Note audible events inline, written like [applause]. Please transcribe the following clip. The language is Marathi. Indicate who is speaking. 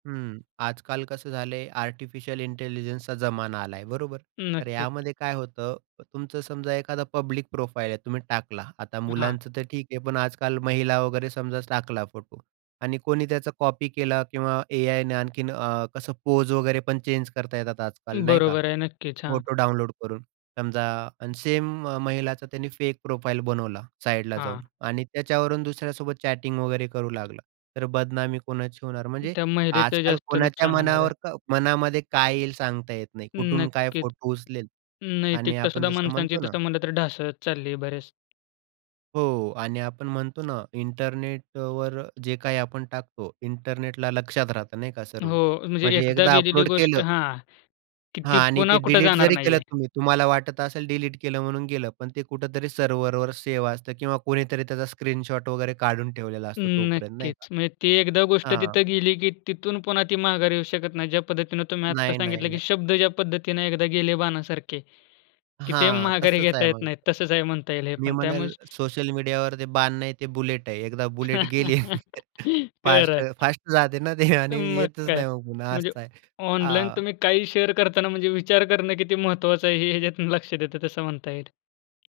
Speaker 1: हं, आजकाल कसं झालं आहे? आर्टिफिशियल इंटेलिजन्सचा जमाना आला आहे बरोबर, तर
Speaker 2: नक्कीच.
Speaker 1: यामध्ये काय होतं? तुमचं समजा एखादा पब्लिक प्रोफाइल आहे. तुम्ही टाकला आता
Speaker 2: हां.
Speaker 1: मुलांचं तर ठीक आहे पण आजकाल महिला वगैरे समजा टाकला फोटो आणि कोणी त्याचा कॉपी केला किंवा एआय ने आणखीन अ, कसं पोज वगैरे पण चेंज करता येतात आजकाल नाही का?
Speaker 2: बरोबर आहे. नक्कीच, हां.
Speaker 1: फोटो डाउनलोड करून समजा आणि सेम महिलाचा त्यांनी फेक प्रोफाइल बनवला साइडला जाऊन
Speaker 2: हां.
Speaker 1: आणि त्याच्यावरून दुसऱ्यासोबत चॅटिंग वगैरे करू लागला. तर बदनामी कोणाची होणार. म्हणजे
Speaker 2: त्या महिलेचं
Speaker 1: आजकाल
Speaker 2: जास्त
Speaker 1: कोणाच्या
Speaker 2: नुकसान होणार आहे.
Speaker 1: मनावर क मनामध्ये काय येईल? सांगता येत नाही. कुठून काय
Speaker 2: नक्कीच.
Speaker 1: फोटो उचलेलं आणि
Speaker 2: नैतिकता
Speaker 1: आपण
Speaker 2: सुद्धा
Speaker 1: जसं
Speaker 2: माणसांची
Speaker 1: म्हणतो ना
Speaker 2: तसं म्हणलं तर ढासळतं चालली बरेच.
Speaker 1: हो आणि आपण म्हणतो ना, इंटरनेटवर जे काही आपण टाकतो, इंटरनेटला लक्षात राहतं नाही का सर्व
Speaker 2: हो, म्हणजे
Speaker 1: म्हणजे
Speaker 2: एकदा
Speaker 1: एकदा
Speaker 2: गेलेली
Speaker 1: अपलोड
Speaker 2: गोष्ट
Speaker 1: केलं
Speaker 2: हां, की
Speaker 1: हां
Speaker 2: ती
Speaker 1: आणि
Speaker 2: पुन्हा
Speaker 1: ते
Speaker 2: कुठे
Speaker 1: डिलीट
Speaker 2: जाणार
Speaker 1: जरी
Speaker 2: नाही
Speaker 1: केलं
Speaker 2: आहे.
Speaker 1: तुम्ही तुम्हाला वाटत असेल डिलीट केलं म्हणून गेलं. पण ते कुठेतरी सर्व्हरवर सेव्ह असतं किंवा कुणीतरी त्याचा स्क्रीनशॉट वगैरे काढून ठेवलेला असतो तोपर्यंत नाही का?
Speaker 2: नक्कीच, म्हणजे ती एकदा गोष्ट
Speaker 1: हां.
Speaker 2: तिथं गेली की तिथून पुन्हा ती माघारी येऊ शकत नाही. ज्या पद्धतीने तुम्ही आता
Speaker 1: नाही, नाही,
Speaker 2: सांगितलं, की
Speaker 1: नाही.
Speaker 2: शब्द ज्या पद्धतीने एकदा गेले बाणासारखे, की ते
Speaker 1: हां,
Speaker 2: माघारी
Speaker 1: तसंच
Speaker 2: घेता
Speaker 1: आहे
Speaker 2: येत
Speaker 1: मग.
Speaker 2: नाहीत, तसच आहे म्हणता येईल हे
Speaker 1: मी
Speaker 2: पण त्यामुळे
Speaker 1: म्हणेल सोशल मीडियावर ते बाण आहे ते बुलेट आहे एकदा बुलेट
Speaker 2: [laughs]
Speaker 1: गेली,
Speaker 2: खरं
Speaker 1: फास्ट,
Speaker 2: आहे.
Speaker 1: फास्ट जाते ना ते
Speaker 2: तर
Speaker 1: आणि
Speaker 2: मग
Speaker 1: येतच
Speaker 2: काय,
Speaker 1: नाही मग पुन्हा
Speaker 2: म्हणजे
Speaker 1: असं आहे.
Speaker 2: ऑनलाईन
Speaker 1: आ
Speaker 2: तुम्ही काही शेअर करताना म्हणजे विचार करणं किती महत्वाचं आहे, हे ह्याच्यातून लक्षात येतं तसं म्हणता येईल.